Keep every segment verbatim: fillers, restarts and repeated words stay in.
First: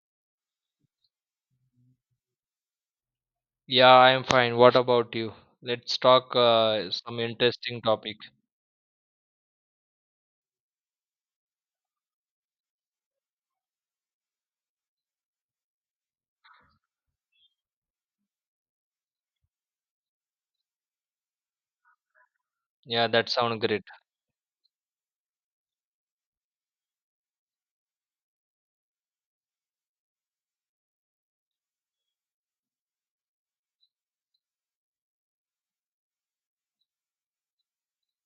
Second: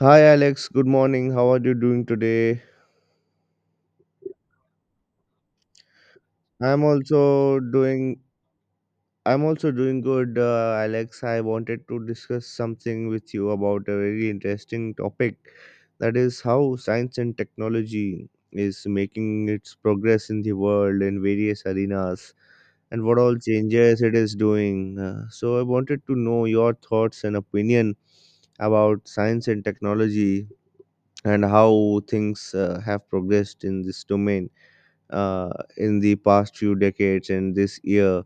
Hi Alex, good morning. How are you doing today? Yeah, I'm fine. What about you? Let's talk I'm uh, some also interesting topic. doing I'm also doing good, uh, Alex. I wanted to discuss something with you about a very interesting topic, that is how science and technology is making its progress in the world in various arenas and Yeah, what that all sounds great. changes it is doing. Uh, so I wanted to know your thoughts and opinion about science and technology and how things uh, have progressed in this domain uh, in the past few decades and this year.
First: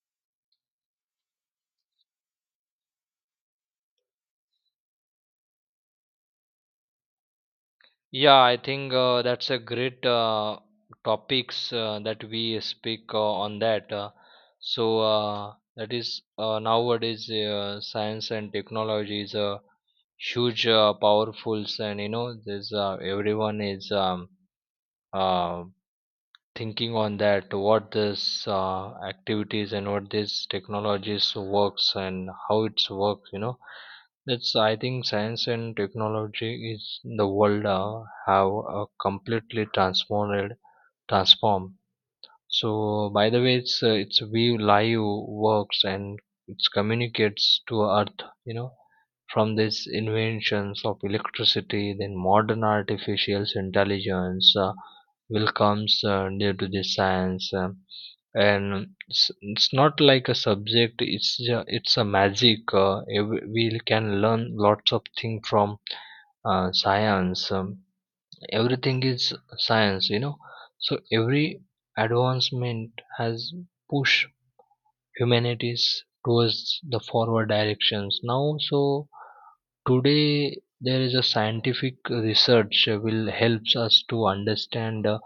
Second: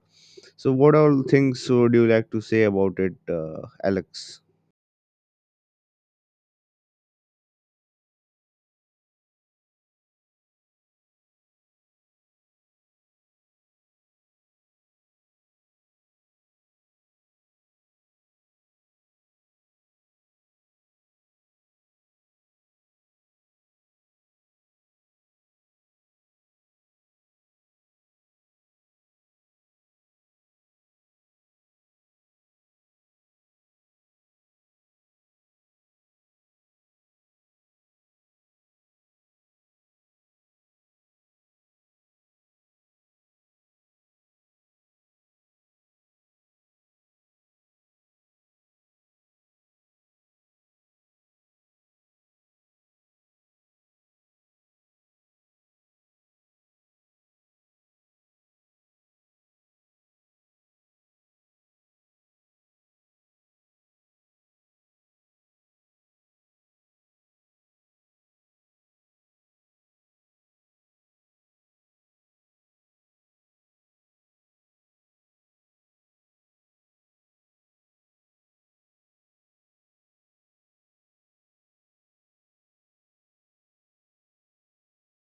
So, what all things would you like to say about it, uh, Alex? Yeah, I think uh, that's a great uh, topics uh, that we speak uh, on that. Uh, so uh, that is uh, nowadays uh, science and technology is a huge, uh, powerful, and you know, there's uh, everyone is um, uh, thinking on that what this uh, activities and what these technologies works and how it's works, you know. That's I think, science and technology is the world uh, have uh, completely transformed transformed So by the way, it's uh, it's Vue Live works and it communicates to Earth. You know, from these inventions of electricity, then modern artificial intelligence uh, will comes uh, due to this science, uh, and it's, it's not like a subject. It's ju- it's a magic. Uh, ev- we can learn lots of things from uh, science. Um, everything is science, you know. So every advancement has pushed humanities towards the forward directions now. So today there is a scientific research uh, will helps us to understand uh,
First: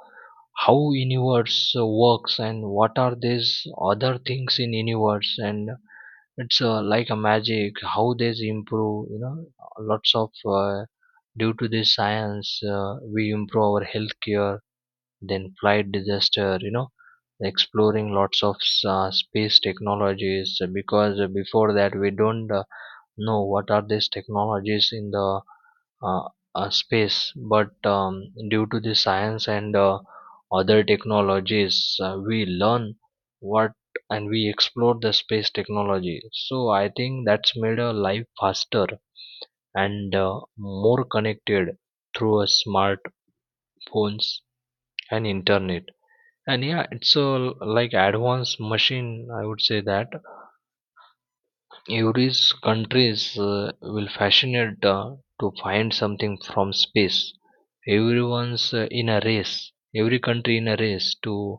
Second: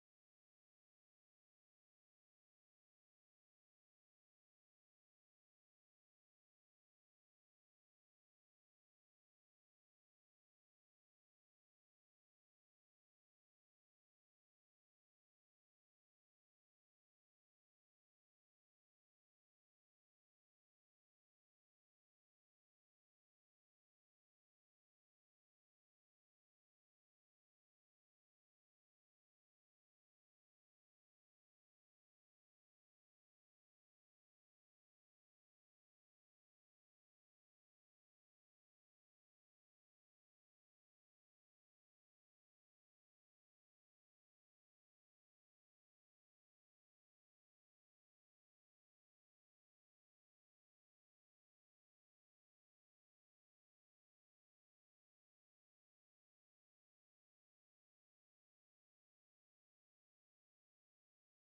how universe uh, works and what are these other things in universe. And it's uh, like a magic how they improve, you know. Lots of uh, due to this science uh, we improve our healthcare, then flight disaster, you know, exploring lots of s- uh, space technologies, because before that we don't uh, know what are these technologies in the uh, uh, space. But um, due to the science and uh, other technologies uh, we learn what, and we explore the space technology. So I think that's made our life faster and uh, more connected through a smartphones and internet. And yeah, it's a like advanced machine, I would say that Yuri's countries uh, will fascinate uh, to find something from space. Everyone's uh, in a race. Every country in a race to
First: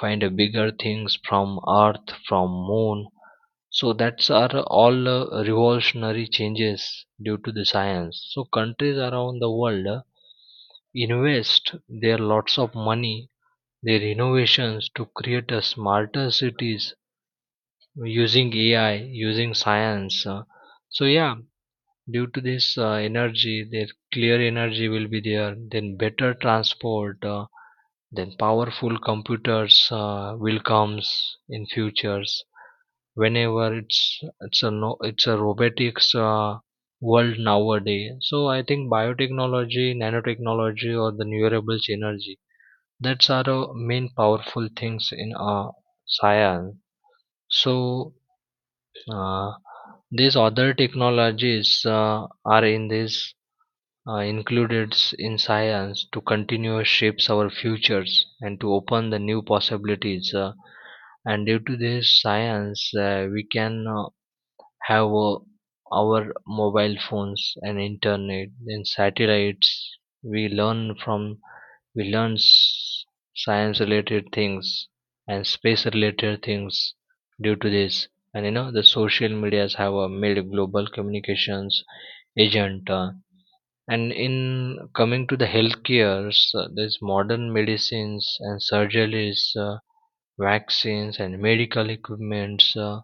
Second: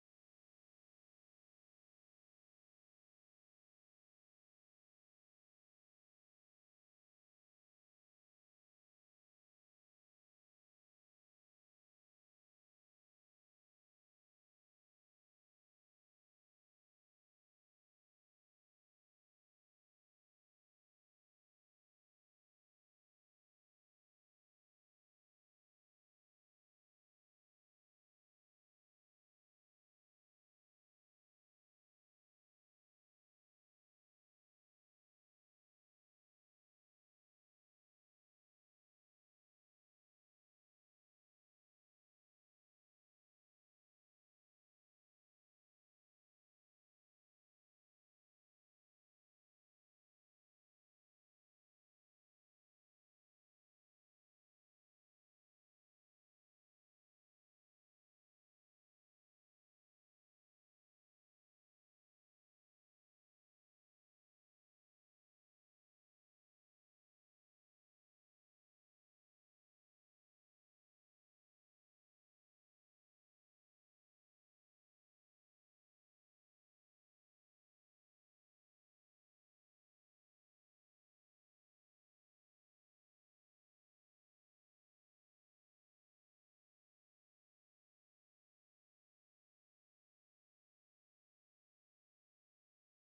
find a bigger things from Earth, from Moon. So that's are all uh, revolutionary changes due to the science. So countries around the world uh, invest their lots of money, their innovations to create a smarter cities using A I, using science. Uh, so yeah, due to this uh, energy, their clear energy will be there. Then better transport, uh, then powerful computers uh, will comes in futures. Whenever it's it's a no, it's a robotics uh, world nowadays. So I think biotechnology, nanotechnology, or the renewable energy. That's are the main powerful things in uh, science. So uh, these other technologies uh, are in this uh, included s- in science to continue shapes our futures and to open the new possibilities. Uh, and due to this science, uh, we can uh, have uh, our mobile phones and internet and satellites. We learn from we learn science related things and space related things due to this. And you know, the social medias have uh, made global communications agent. Uh, and in coming to the healthcare, uh, there's modern medicines and surgeries, uh, vaccines and medical equipments. uh,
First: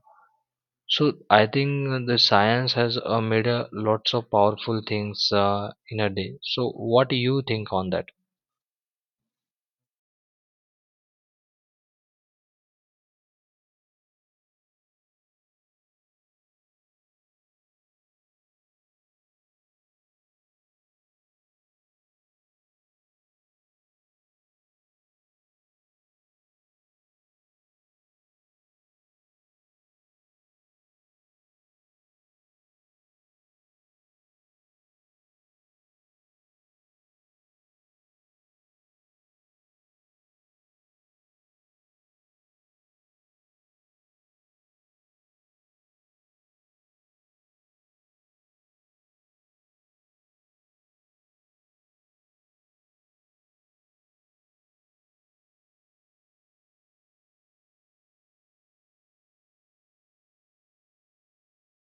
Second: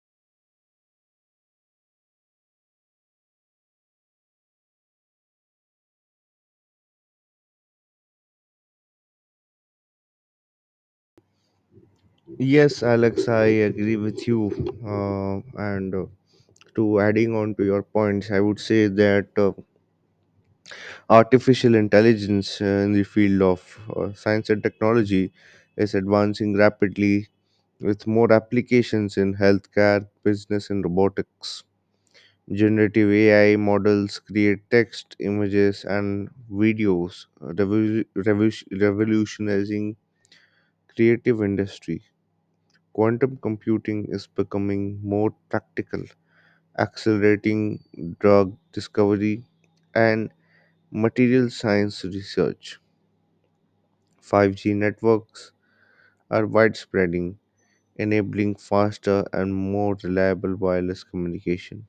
So I think the science has uh, made uh, lots of powerful things uh, in a day. So what do you think on that? Yes, Alex, I agree with you. Uh, and uh, To adding on to your points, I would say that uh, artificial intelligence uh, in the field of uh, science and technology is advancing rapidly with more applications in healthcare, business, and robotics. Generative A I models create text, images, and videos, revo- revo- revolutionizing creative industry. Quantum computing is becoming more practical, accelerating drug discovery and material science research. five G networks are widespreading, enabling faster and more reliable wireless communication.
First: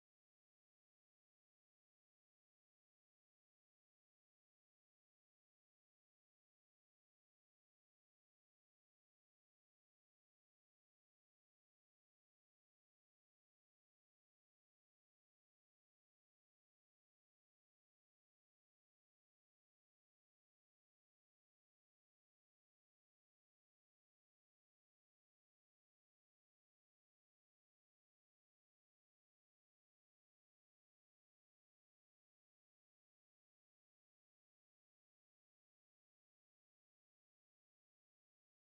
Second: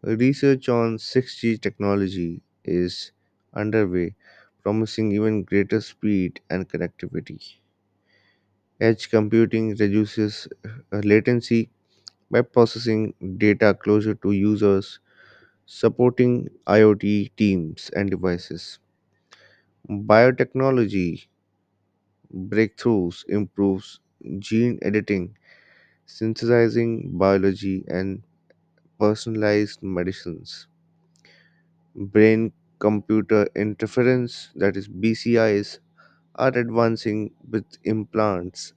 Research on six G technology is underway, promising even greater speed and connectivity. Edge computing reduces uh, latency by processing data closer to users, supporting IoT teams and devices. Biotechnology breakthroughs improves gene editing, synthesizing biology and personalized medicines. Brain computer interference, that is B C Is, are advancing with implants,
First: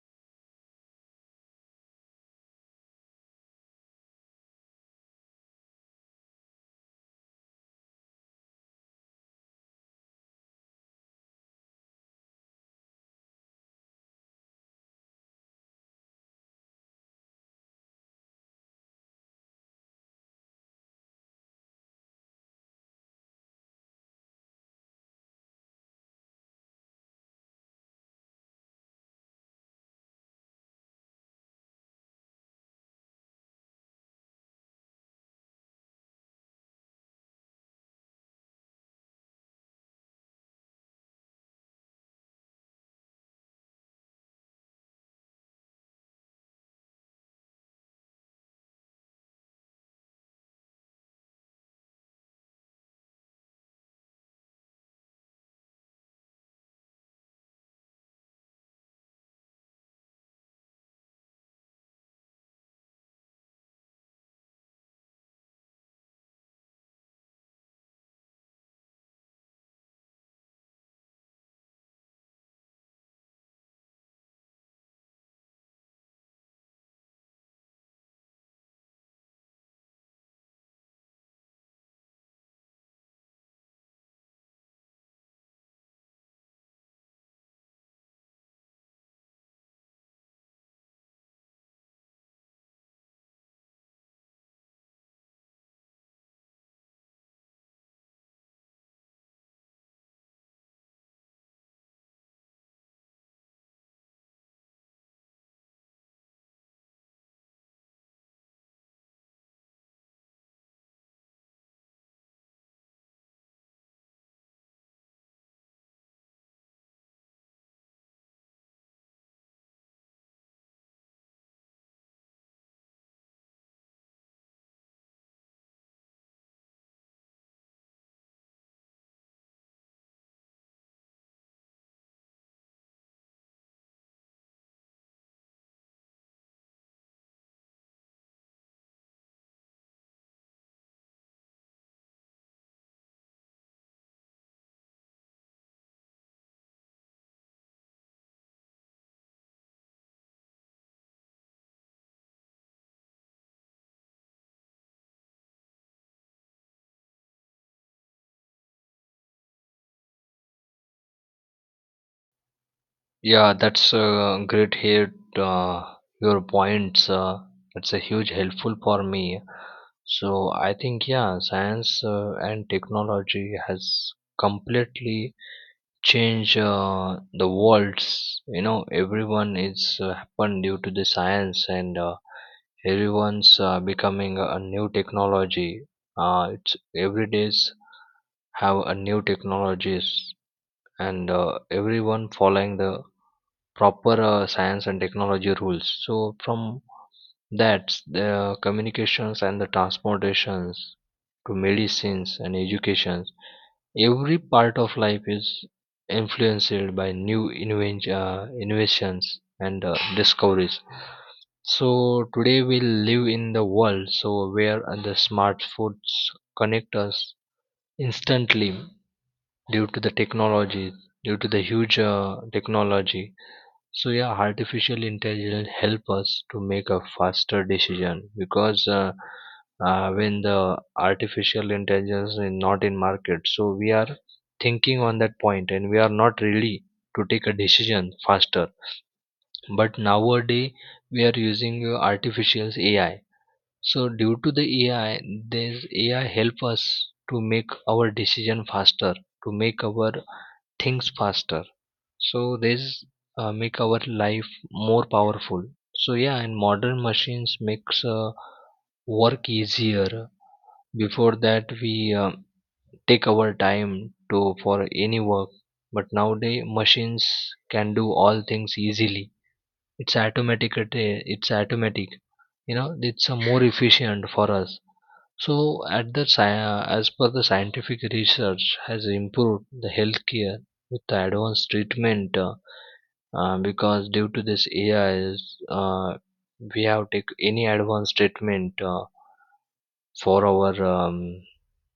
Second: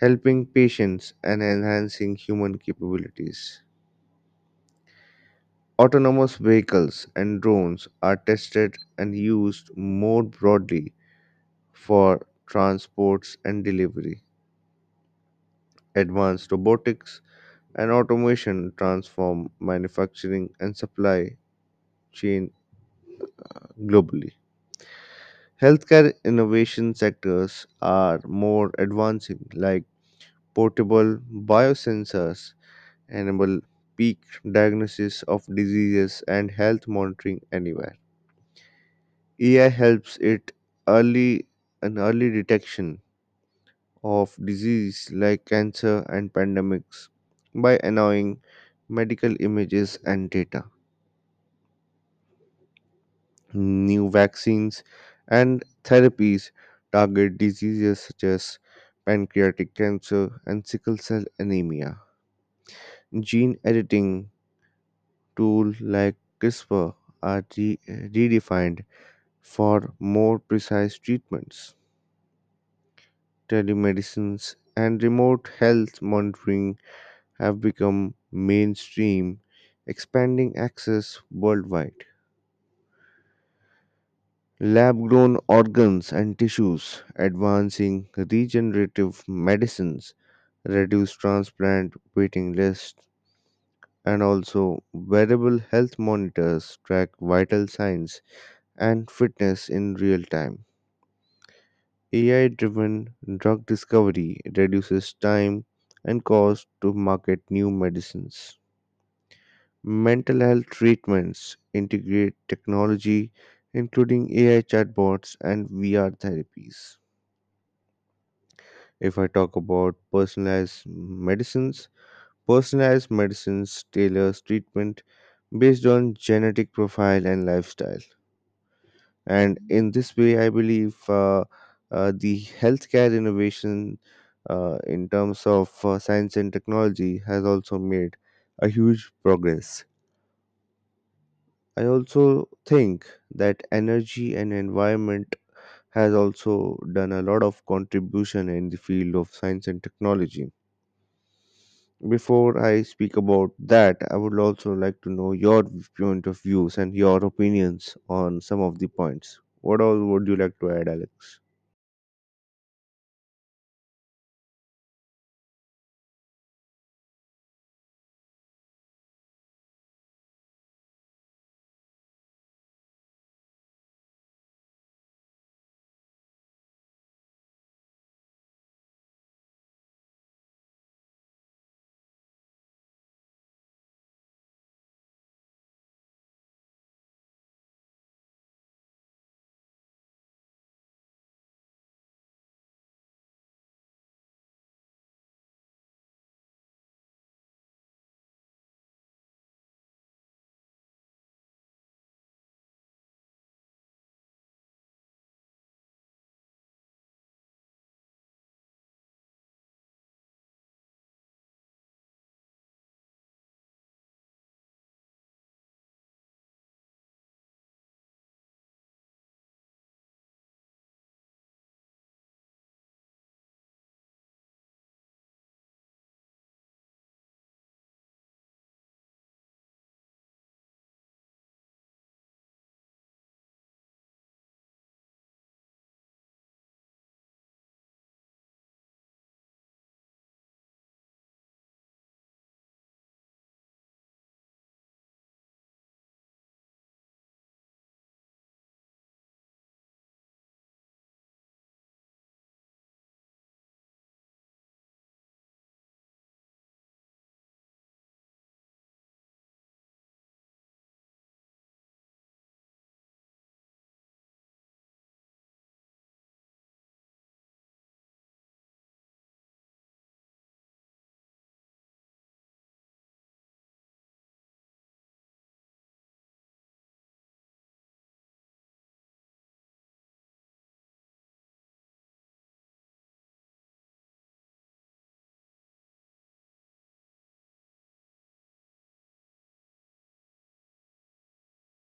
helping patients and enhancing human capabilities. Autonomous vehicles and drones are tested and used more broadly for transports and delivery. Advanced robotics and automation transform manufacturing and supply chain globally. Healthcare innovation sectors are more advancing, like portable biosensors enable peak diagnosis of diseases and health monitoring anywhere. A I helps it early an early detection of disease like cancer and pandemics by allowing medical images and data. New vaccines and therapies target diseases such as pancreatic cancer and sickle cell anemia. Gene editing tools like CRISPR are re- redefined for more precise treatments. Telemedicines and remote health monitoring have become mainstream, expanding access worldwide. Lab grown organs and tissues, advancing regenerative medicines, reduce transplant waiting lists, and also wearable health monitors track vital signs and fitness in real time. A I driven drug discovery reduces time and cost to market new medicines. Mental health treatments integrate technology, including A I chatbots and V R therapies. If I talk about personalized medicines, personalized medicines tailors treatment based on genetic profile and lifestyle. And in this way I believe uh, uh, the healthcare innovation uh, in terms of uh, science and technology has also made a huge progress. I also think that energy and environment has also done a lot of contribution in the field of science and technology. Before I speak about that, I would also like to know your point of views and your opinions on some of the points. What all would you like to add, Alex? Yeah, that's uh, great here. Uh, your points. Uh, that's a huge helpful for me. So I think yeah, science uh, and technology has completely changed uh, the worlds. You know, everyone is uh, happened due to the science, and uh, everyone's uh, becoming a new technology. Uh, it's every days have a new technologies, and uh, everyone following the proper uh, science and technology rules. So from that, the communications and the transportations to medicines and educations, every part of life is influenced by new inven- uh, innovations and uh, discoveries. So today we live in the world so where uh, the smartphones connect us instantly due to the technology, due to the huge uh, technology. So yeah, artificial intelligence help us to make a faster decision, because uh, uh, when the artificial intelligence is not in market, so we are thinking on that point and we are not really to take a decision faster. But nowadays we are using uh, artificial A I. So due to the A I, this A I help us to make our decision faster, to make our things faster. So these uh, make our life more powerful. So yeah, and modern machines makes uh, work easier. Before that, we uh, take our time to for any work, but nowadays machines can do all things easily. It's automatic. it- uh, It's automatic. You know, it's uh, more efficient for us. So, at the sci- uh, as per the scientific research has improved the healthcare with the advanced treatment. Uh, uh, because due to this A Is, uh, we have take any advanced treatment uh, for our um,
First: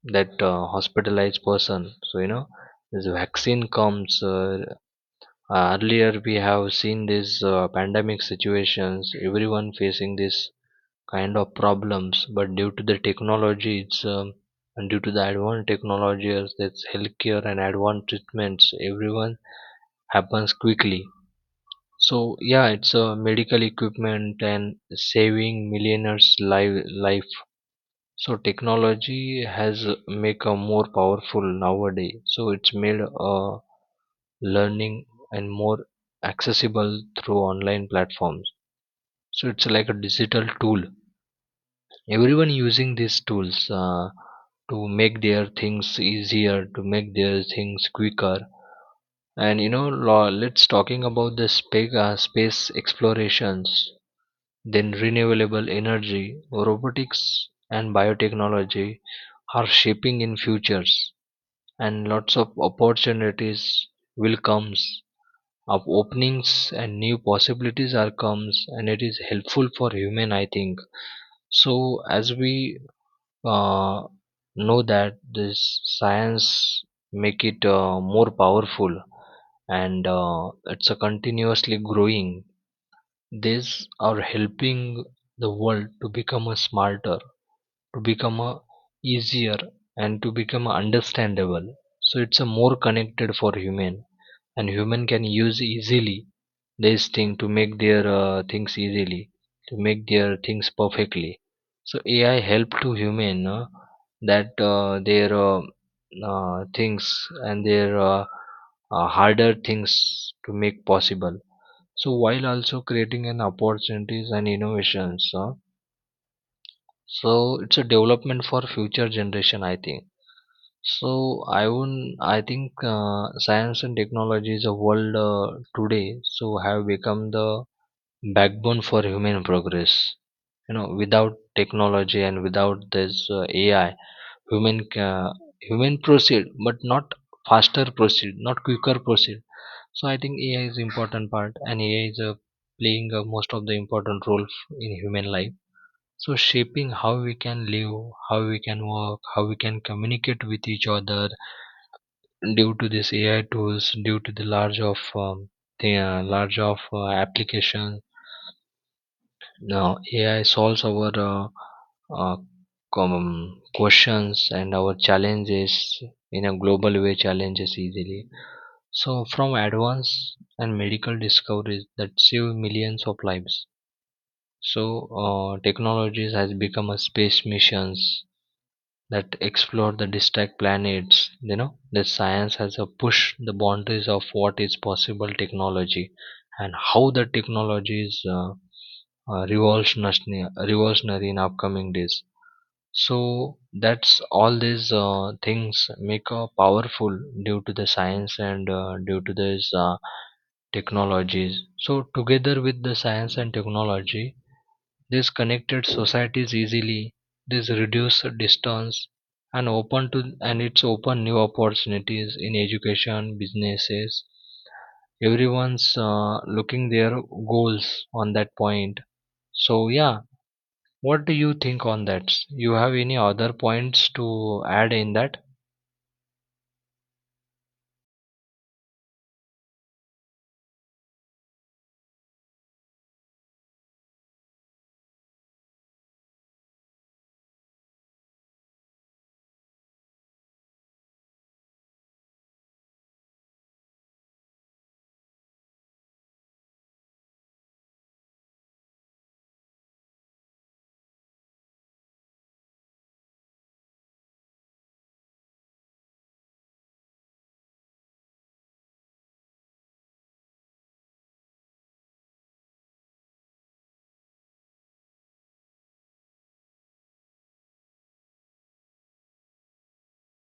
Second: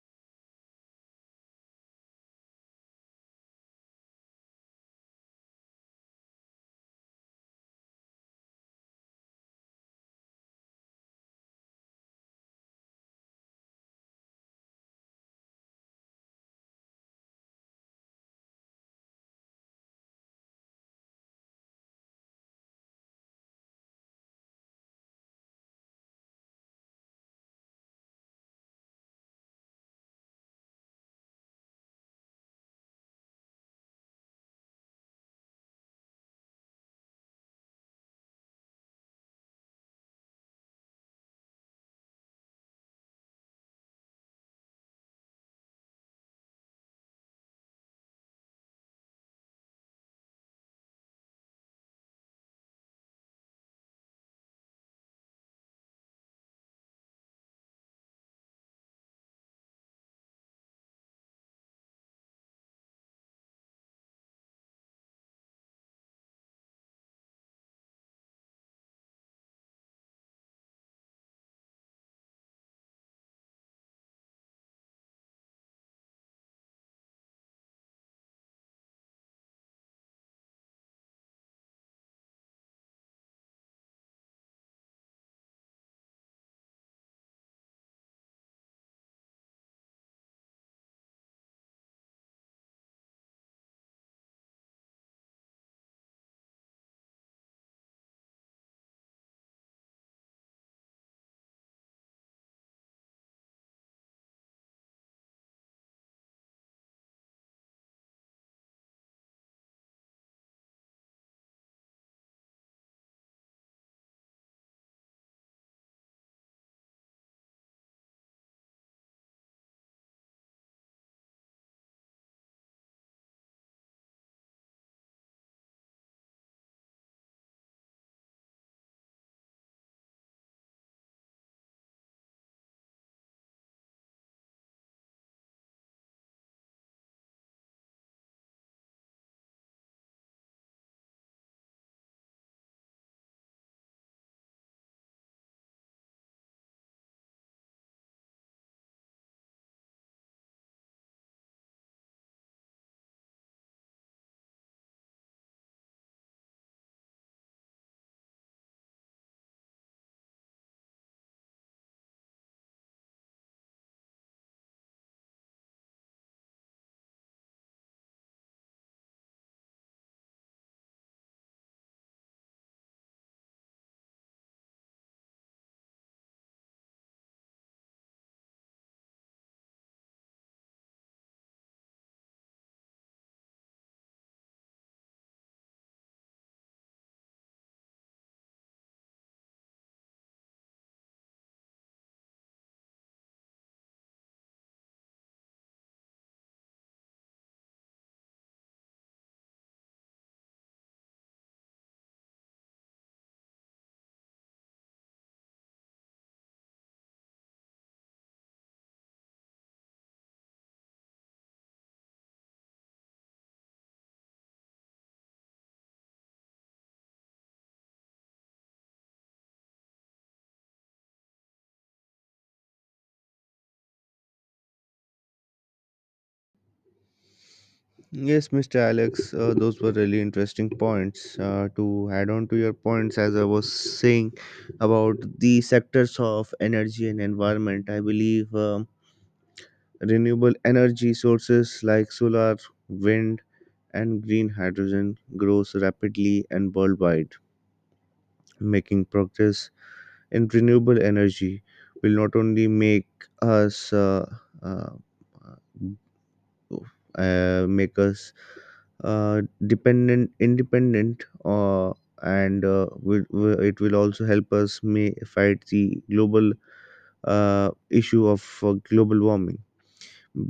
that uh, hospitalized person. So you know, this vaccine comes uh, earlier. We have seen these uh, pandemic situations, everyone facing this kind of problems. But due to the technology, it's um, and due to the advanced technologies, that's healthcare and advanced treatments, everyone happens quickly. So yeah, it's a medical equipment and saving millionaires' life. Life. So technology has make a more powerful nowadays. So it's made uh, learning and more accessible through online platforms. So it's like a digital tool. Everyone using these tools uh, to make their things easier, to make their things quicker. And you know, lo- let's talking about the space uh, space explorations. Then renewable energy, robotics and biotechnology are shaping in futures, and lots of opportunities will comes of openings and new possibilities are comes, and it is helpful for human, I think. So as we uh, know that this science make it uh, more powerful, and uh, it's a continuously growing. These are helping the world to become a smarter, to become a easier, and to become a understandable. So it's a more connected for human, and human can use easily this thing to make their uh, things easily, to make their things perfectly. So AI help to human, uh, that uh, their uh, uh, things and their uh, uh, harder things to make possible. So while also creating an opportunities and innovations, uh, so it's a development for future generation, I think. So I won't, I think uh, science and technology is a world uh, today, so have become the backbone for human progress. You know, without technology and without this uh, A I, human ca- human proceed, but not faster proceed, not quicker proceed. So I think A I is important part, and A I is uh, playing uh, most of the important role f- in human life. So shaping how we can live, how we can work, how we can communicate with each other. Due to this A I tools, due to the large of um, the uh, large of uh, application, now A I solves our uh, uh, common questions and our challenges in a global way challenges easily. So, from advanced and medical discoveries that save millions of lives, so uh, technologies has become a space missions that explore the distant planets. You know, the science has a push the boundaries of what is possible technology, and how the technology is uh, uh, revolutionary, revolutionary in upcoming days. So that's all these uh, things make uh, powerful due to the science and uh, due to these uh, technologies. So together with the science and technology, this connected societies easily. This reduce distance, and open to and it's open new opportunities in education, businesses. Everyone's uh, looking their goals on that point. So yeah, what do you think on that? You have any other points to add in that? Yes, Mister Alex, uh, those were really interesting points. Uh, to add on to your points, as I was saying about the sectors of energy and environment, I believe um, renewable energy sources like solar, wind, and green hydrogen grows rapidly and worldwide. Making progress in renewable energy will not only make us uh, uh, uh, make us uh, dependent independent uh, and uh, will, will- it will also help us may fight the global uh, issue of uh, global warming.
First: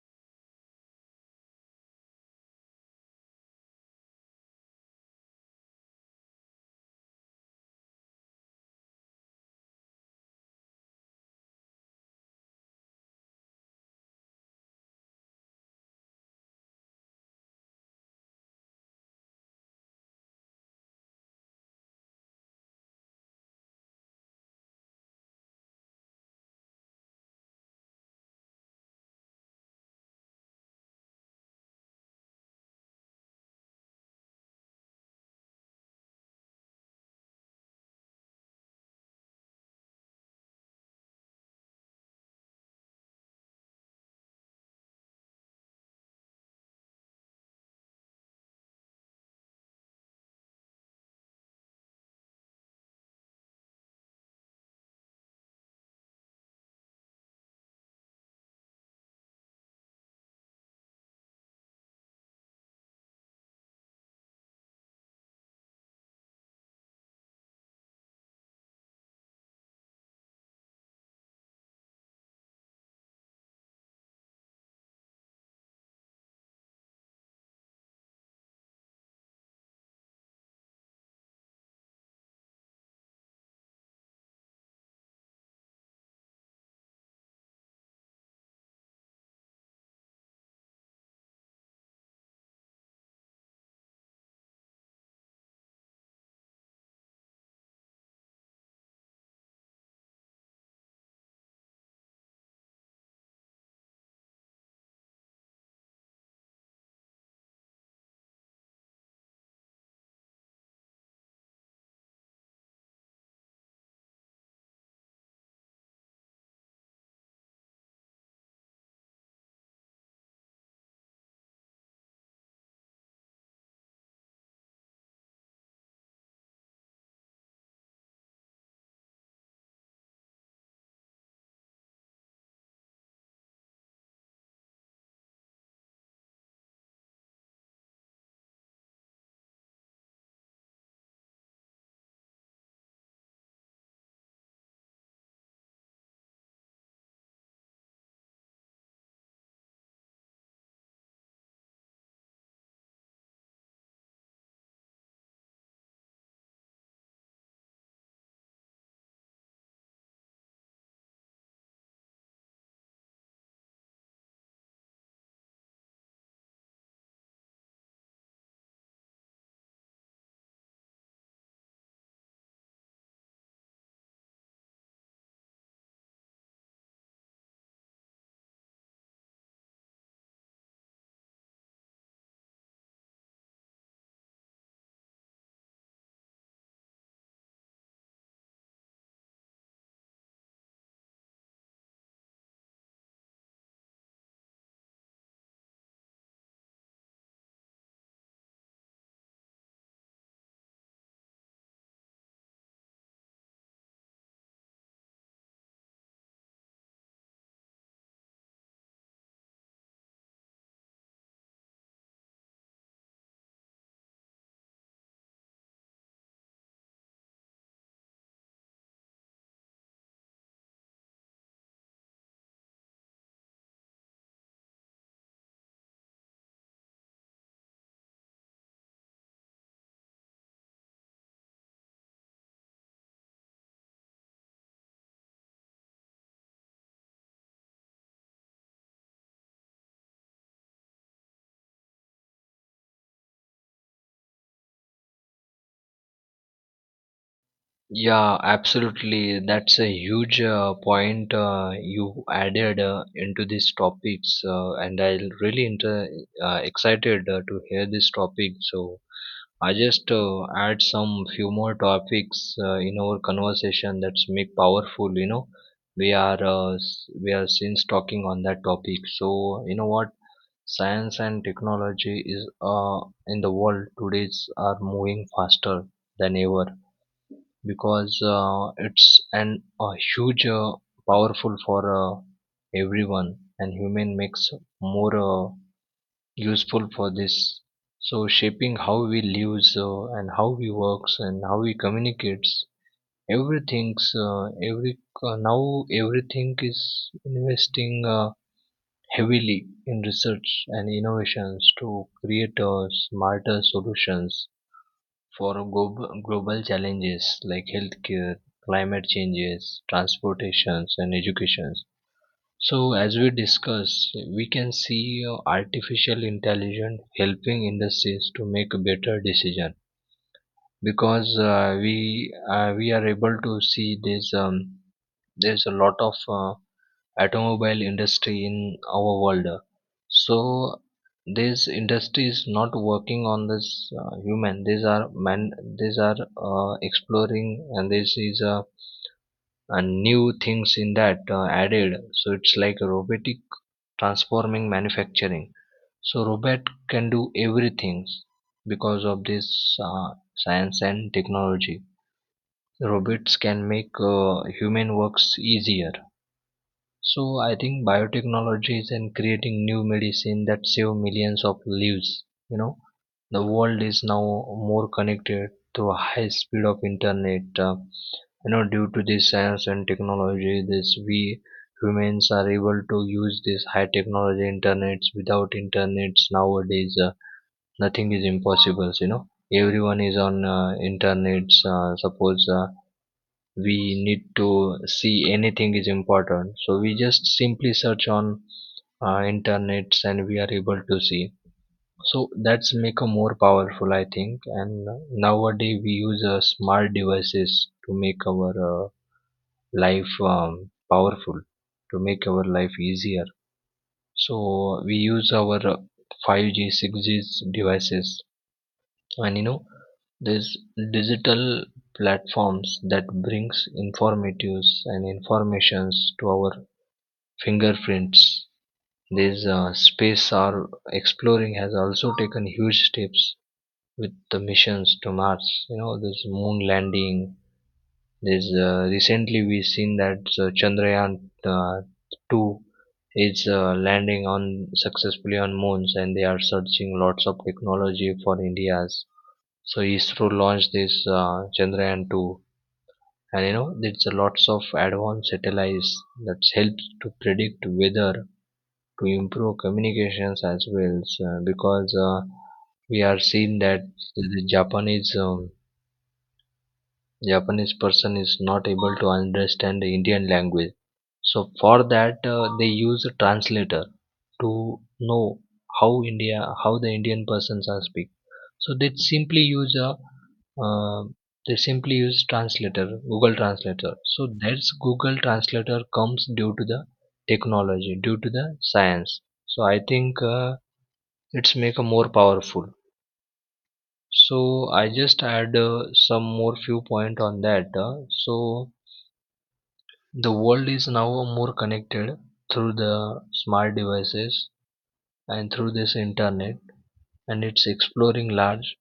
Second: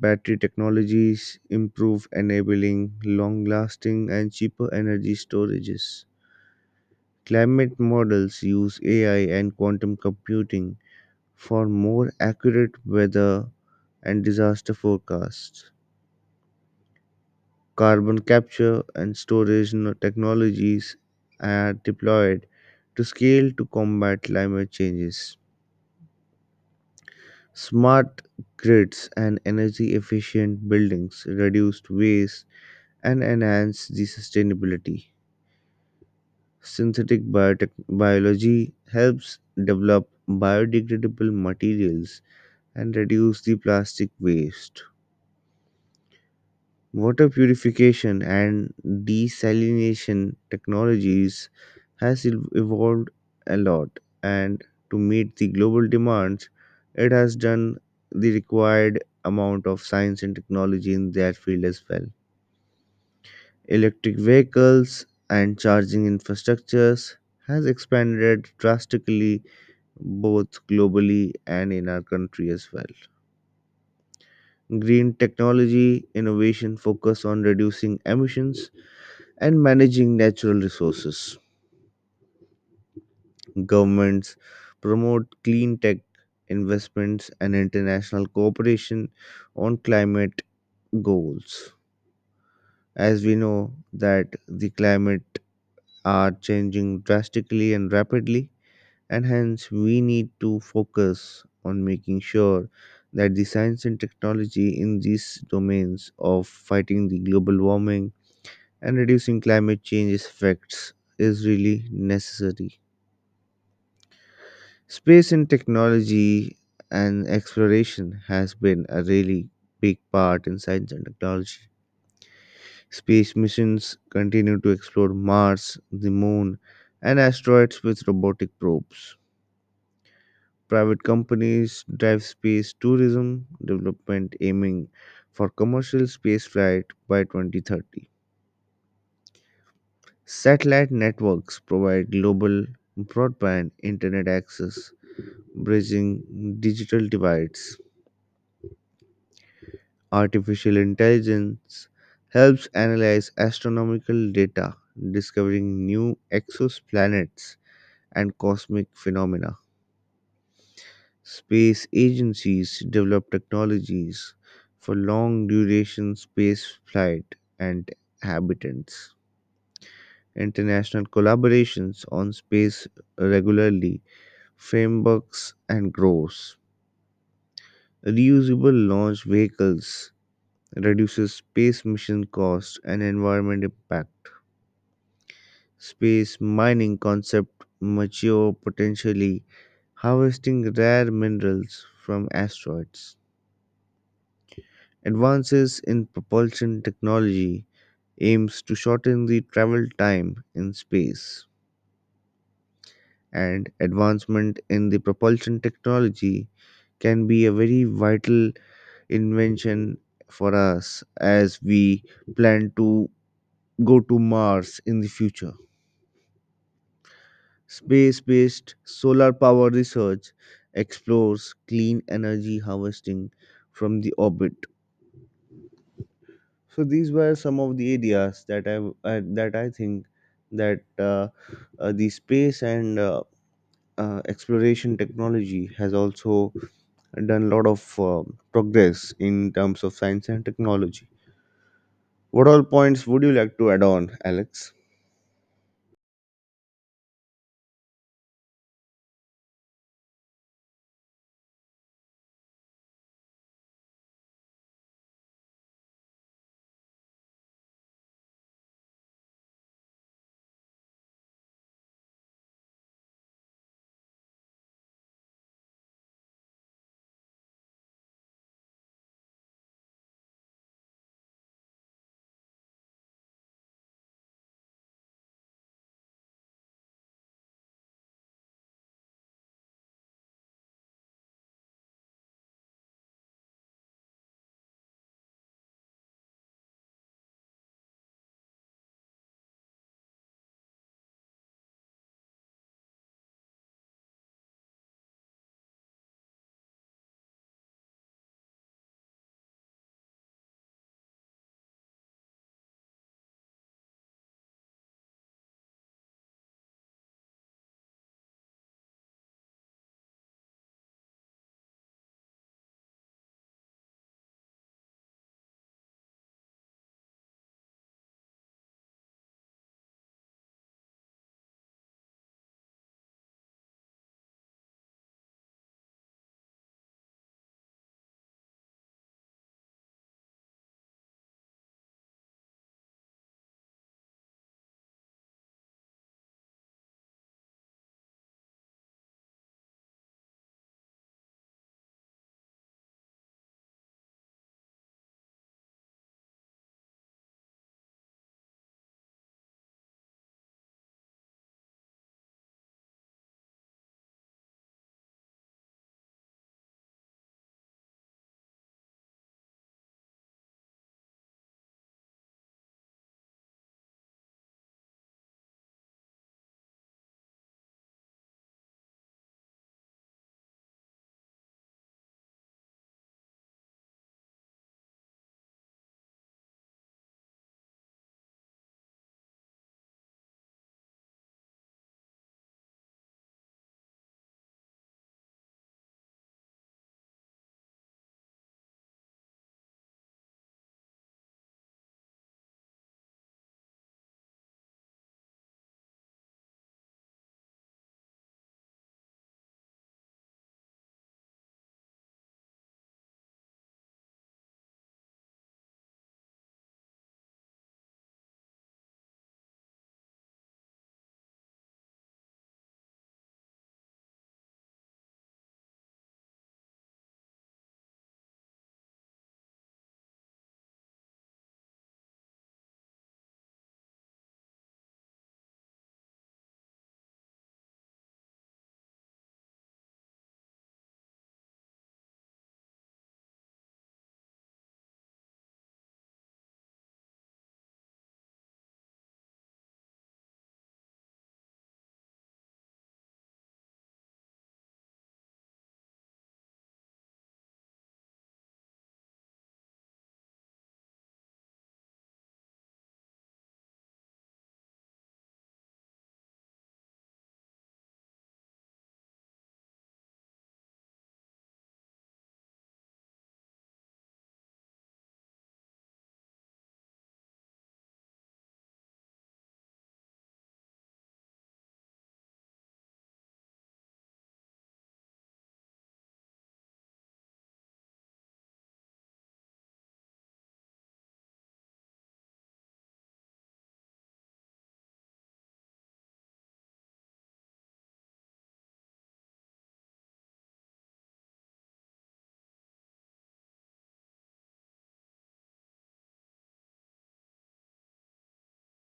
Battery technologies improve, enabling long lasting and cheaper energy storages. Climate models use AI and quantum computing for more accurate weather and disaster forecasts. Carbon capture and storage no- technologies are deployed to scale to combat climate changes. Smart grids and energy efficient buildings reduce waste and enhance the sustainability. Synthetic biotech- biology helps develop biodegradable materials and reduce the plastic waste. Water purification and desalination technologies has ev- evolved a lot and to meet the global demands, it has done the required amount of science and technology in that field as well. Electric vehicles and charging infrastructures has expanded drastically, both globally and in our country as well. Green technology innovation focus on reducing emissions and managing natural resources. Governments promote clean tech investments and international cooperation on climate goals. As we know that the climate are changing drastically and rapidly, and hence we need to focus on making sure that the science and technology in these domains of fighting the global warming and reducing climate change effects is really necessary. Space and technology and exploration has been a really big part in science and technology. Space missions continue to explore Mars, the Moon, and asteroids with robotic probes. Private companies drive space tourism development, aiming for commercial spaceflight by twenty thirty. Satellite networks provide global broadband internet access, bridging digital divides. Artificial intelligence helps analyze astronomical data, discovering new exoplanets and cosmic phenomena. Space agencies develop technologies for long duration space flight and habitants. International collaborations on space regularly frameworks and grows. Reusable launch vehicles reduces space mission cost and environment impact. Space mining concept mature, potentially harvesting rare minerals from asteroids. Advances in propulsion technology aims to shorten the travel time in space, and advancement in the propulsion technology can be a very vital invention for us as we plan to go to Mars in the future. Space based solar power research explores clean energy harvesting from the orbit. So these were some of the areas that I uh, that I think that uh, uh, the space and uh, uh, exploration technology has also done a lot of uh, progress in terms of science and technology. What all points would you like to add on, Alex? Yeah, absolutely. That's a huge uh, point uh, you added uh, into these topics, uh, and I'm really inter- uh, excited uh, to hear this topic. So I just uh, add some few more topics uh, in our conversation that's make powerful. You know, we are uh, s- we are since talking on that topic. So you know what? Science and technology is uh, in the world today is- are moving faster than ever, because uh, it's an a huge uh, powerful for uh, everyone, and human makes more uh, useful for this. So shaping how we live, uh, and how we works and how we communicates. Everything's uh, every uh, now everything is investing uh, heavily in research and innovations to create uh, smarter solutions for global, global challenges like healthcare, climate changes, transportations, and educations. So, as we discuss, we can see uh, artificial intelligence helping industries to make a better decision because uh, we uh, we are able to see there's um, there's a lot of uh, automobile industry in our world. So this industry is not working on this uh, human, these are man, these are uh, exploring, and this is uh, uh, new things in that uh, added, so it's like robotic transforming manufacturing. So robot can do everything because of this uh, science and technology. Robots can make uh, human works easier. So I think biotechnology is in creating new medicine that save millions of lives. You know, the world is now more connected through a high speed of internet. Uh, you know, due to this science and technology, this we humans are able to use this high technology internets. Without internets nowadays, uh, nothing is impossible. You know, everyone is on uh, internets. Uh, suppose. Uh, we need to see anything is important, so we just simply search on uh, internets and we are able to see. So that's make a more powerful, I think. And nowadays we use uh, smart devices to make our uh, life um, powerful, to make our life easier. So we use our uh, five g six g devices. And you know, these digital platforms that brings informatives and informations to our fingerprints. This uh, space are exploring has also taken huge steps with the missions to Mars. You know, this moon landing. This uh, recently we've seen that uh, Chandrayaan uh, two is uh, landing on successfully on moons, and they are searching lots of technology for India's. So ISRO launched this uh, Chandrayaan two, and you know, there's a lots of advanced satellites that helps to predict weather, to improve communications as well. So, because uh, we are seeing that the Japanese um, Japanese person is not able to understand the Indian language. So for that uh, they use a translator to know how India how the Indian persons are speak. So they simply use a uh, they simply use translator, Google Translator. So that's Google Translator comes due to the technology, due to the science. So I think uh, it's make a more powerful. So I just add uh, some more few point on that uh, so the world is now more connected through the smart devices and through this internet, and it's exploring large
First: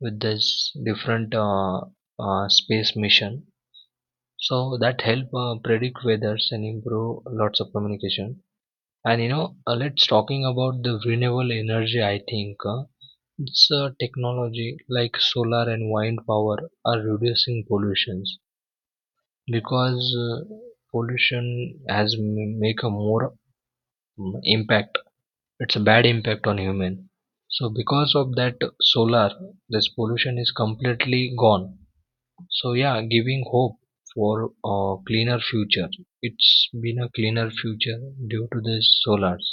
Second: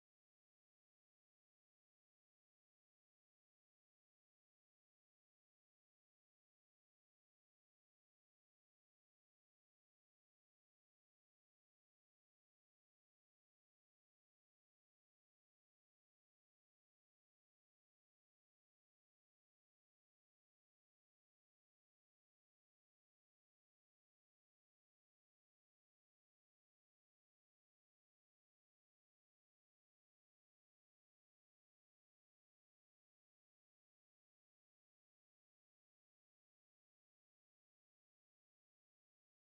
with this different uh, uh, space mission. So that help uh, predict weathers and improve lots of communication. And you know, uh, let's talking about the renewable energy. I think uh, it's a technology like solar and wind power are reducing pollutions. Because uh, pollution has m- make a more mm, impact. It's a bad impact on human. So because of that solar, this pollution is completely gone. So yeah, giving hope for a cleaner future. It's been a cleaner future due to this solars.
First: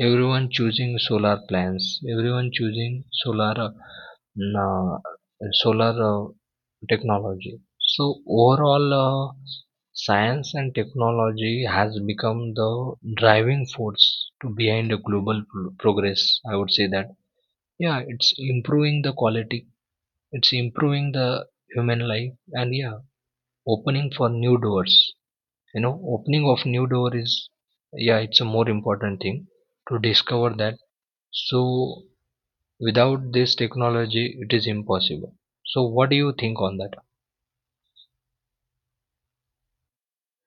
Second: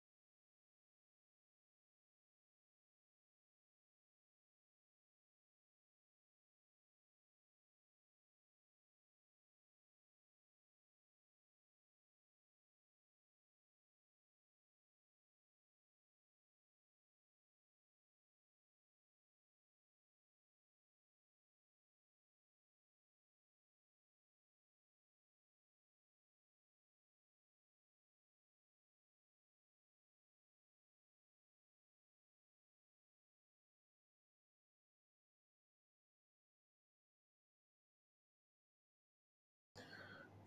Everyone choosing solar plants. Everyone choosing solar uh, solar uh, technology. So overall uh, science and technology has become the driving force to behind the global pro- progress. I would say that, yeah, it's improving the quality, it's improving the human life, and yeah, opening for new doors. You know, opening of new door is, yeah, it's a more important thing to discover that. So without this technology, it is impossible. So what do you think on that?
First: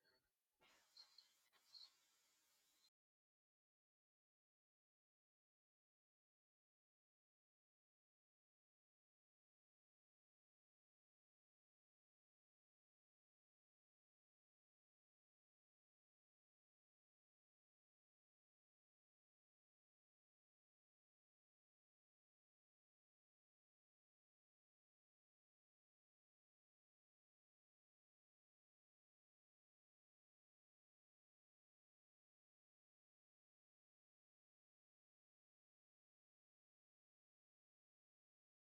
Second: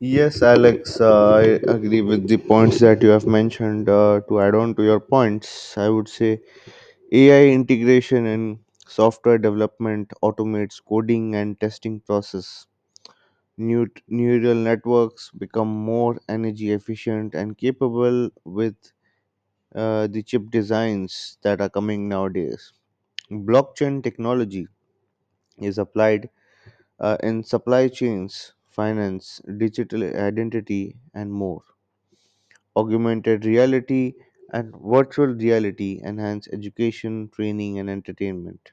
Yes, Alex, uh, I agree with the points that you have mentioned. Uh, to add on to your points, I would say A I integration in software development automates coding and testing process. New neural networks become more energy efficient and capable with uh, the chip designs that are coming nowadays. Blockchain technology is applied uh, in supply chains, finance, digital identity, and more. Augmented reality and virtual reality enhance education, training, and entertainment.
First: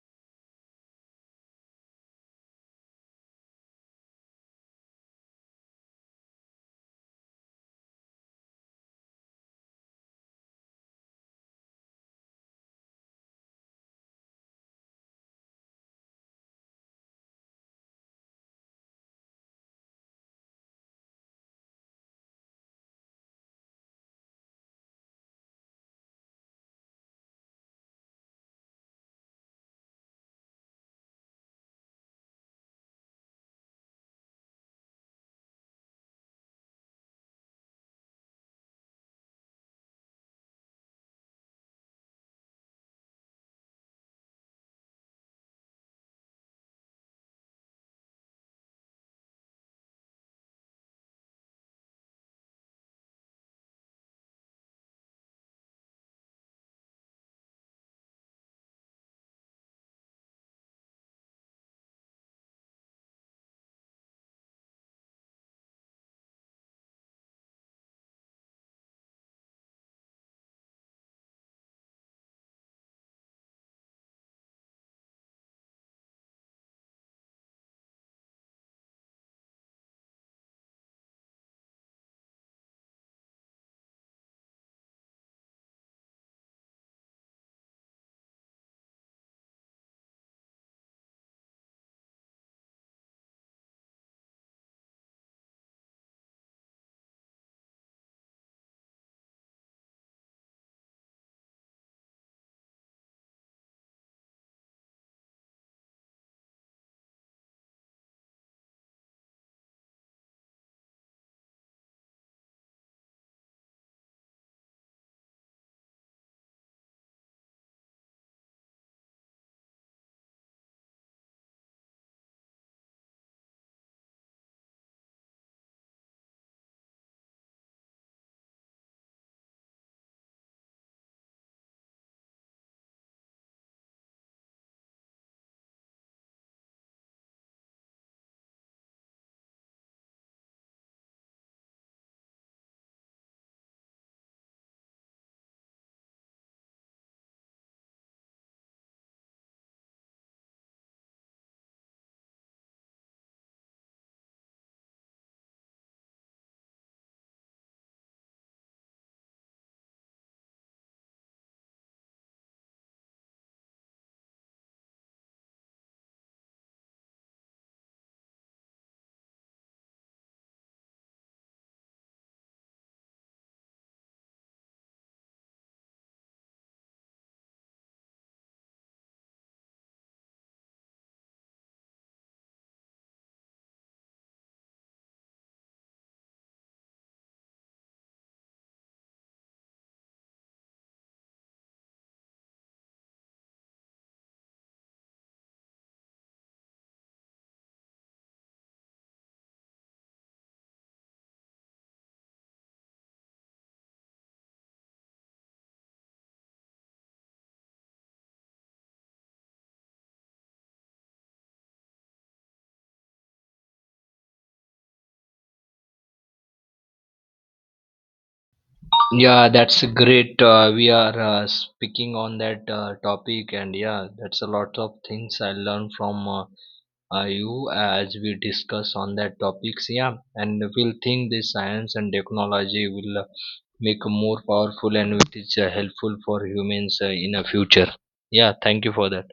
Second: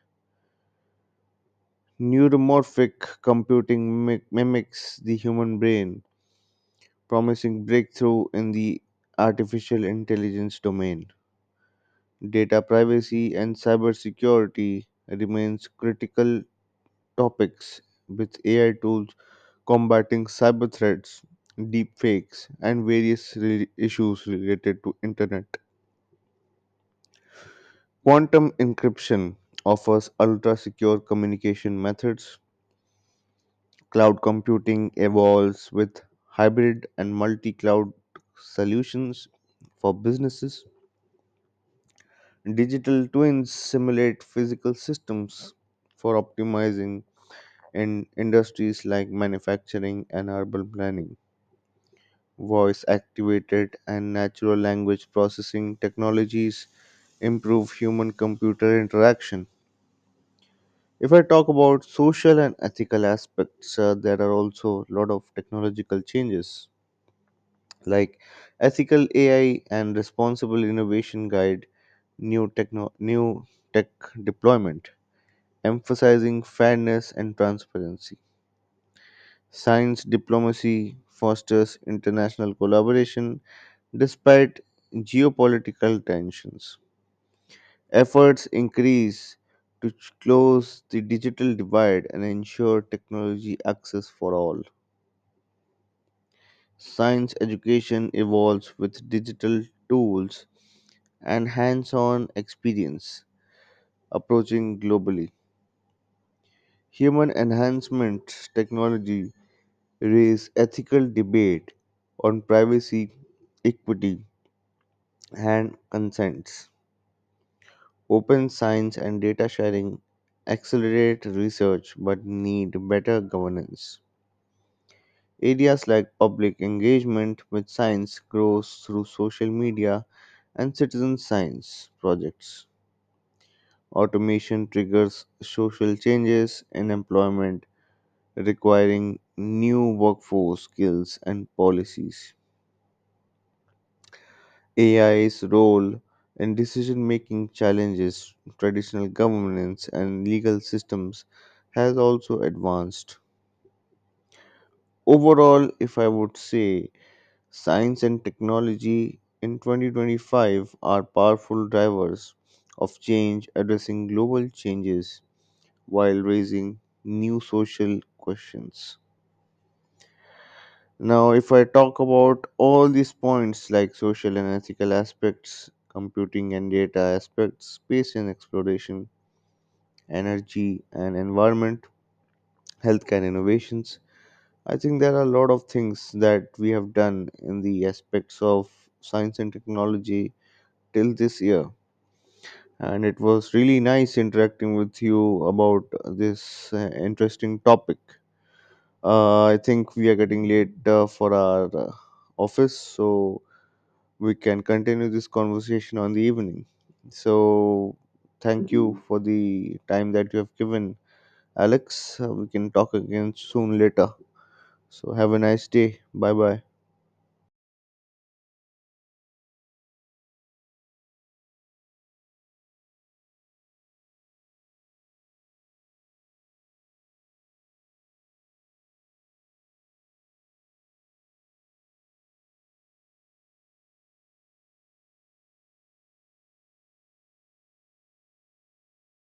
Neuromorphic computing mimic- mimics the human brain, promising breakthrough in the artificial intelligence domain. Data privacy and cybersecurity remains critical topics with A I tools combating cyber threats, deepfakes, and various re- issues related to internet. Quantum encryption offers ultra secure communication methods. Cloud computing evolves with hybrid and multi cloud solutions for businesses. Digital twins simulate physical systems for optimizing in industries like manufacturing and urban planning. Voice activated and natural language processing technologies improve human computer interaction. If I talk about social and ethical aspects, uh, there are also a lot of technological changes like ethical A I and responsible innovation guide new techno new tech deployment, emphasizing fairness and transparency. Science diplomacy fosters international collaboration despite geopolitical tensions. Efforts increase to ch- close the digital divide and ensure technology access for all. Science education evolves with digital tools and hands on experience approaching globally. Human enhancement technology raise ethical debate on privacy, equity, and consents. Open science and data sharing accelerate research but need better governance. Areas like public engagement with science grows through social media and citizen science projects. Automation triggers social changes in employment, requiring new workforce skills and policies. A I's role in decision making challenges traditional governance and legal systems has also advanced. Overall, if I would say, science and technology in twenty twenty-five are powerful drivers of change addressing global changes while raising new social questions. Now, if I talk about all these points like social and ethical aspects, computing and data aspects, space and exploration, energy and environment, healthcare and innovations, I think there are a lot of things that we have done in the aspects of science and technology till this year. And it was really nice interacting with you about this uh, interesting topic. Uh, I think we are getting late uh, for our uh, office, so we can continue this conversation on the evening. So, thank you for the time that you have given, Alex. Uh, we can talk again soon later. So, have a nice day. Bye bye. Yeah, that's great. Uh, we are uh, speaking on that uh, topic, and yeah, that's a lot of things I learned from uh, uh, you as we discuss on that topics. Yeah, and we'll think this science and technology will uh, make more powerful and which is uh, helpful for humans uh, in a future. Yeah, thank you for that.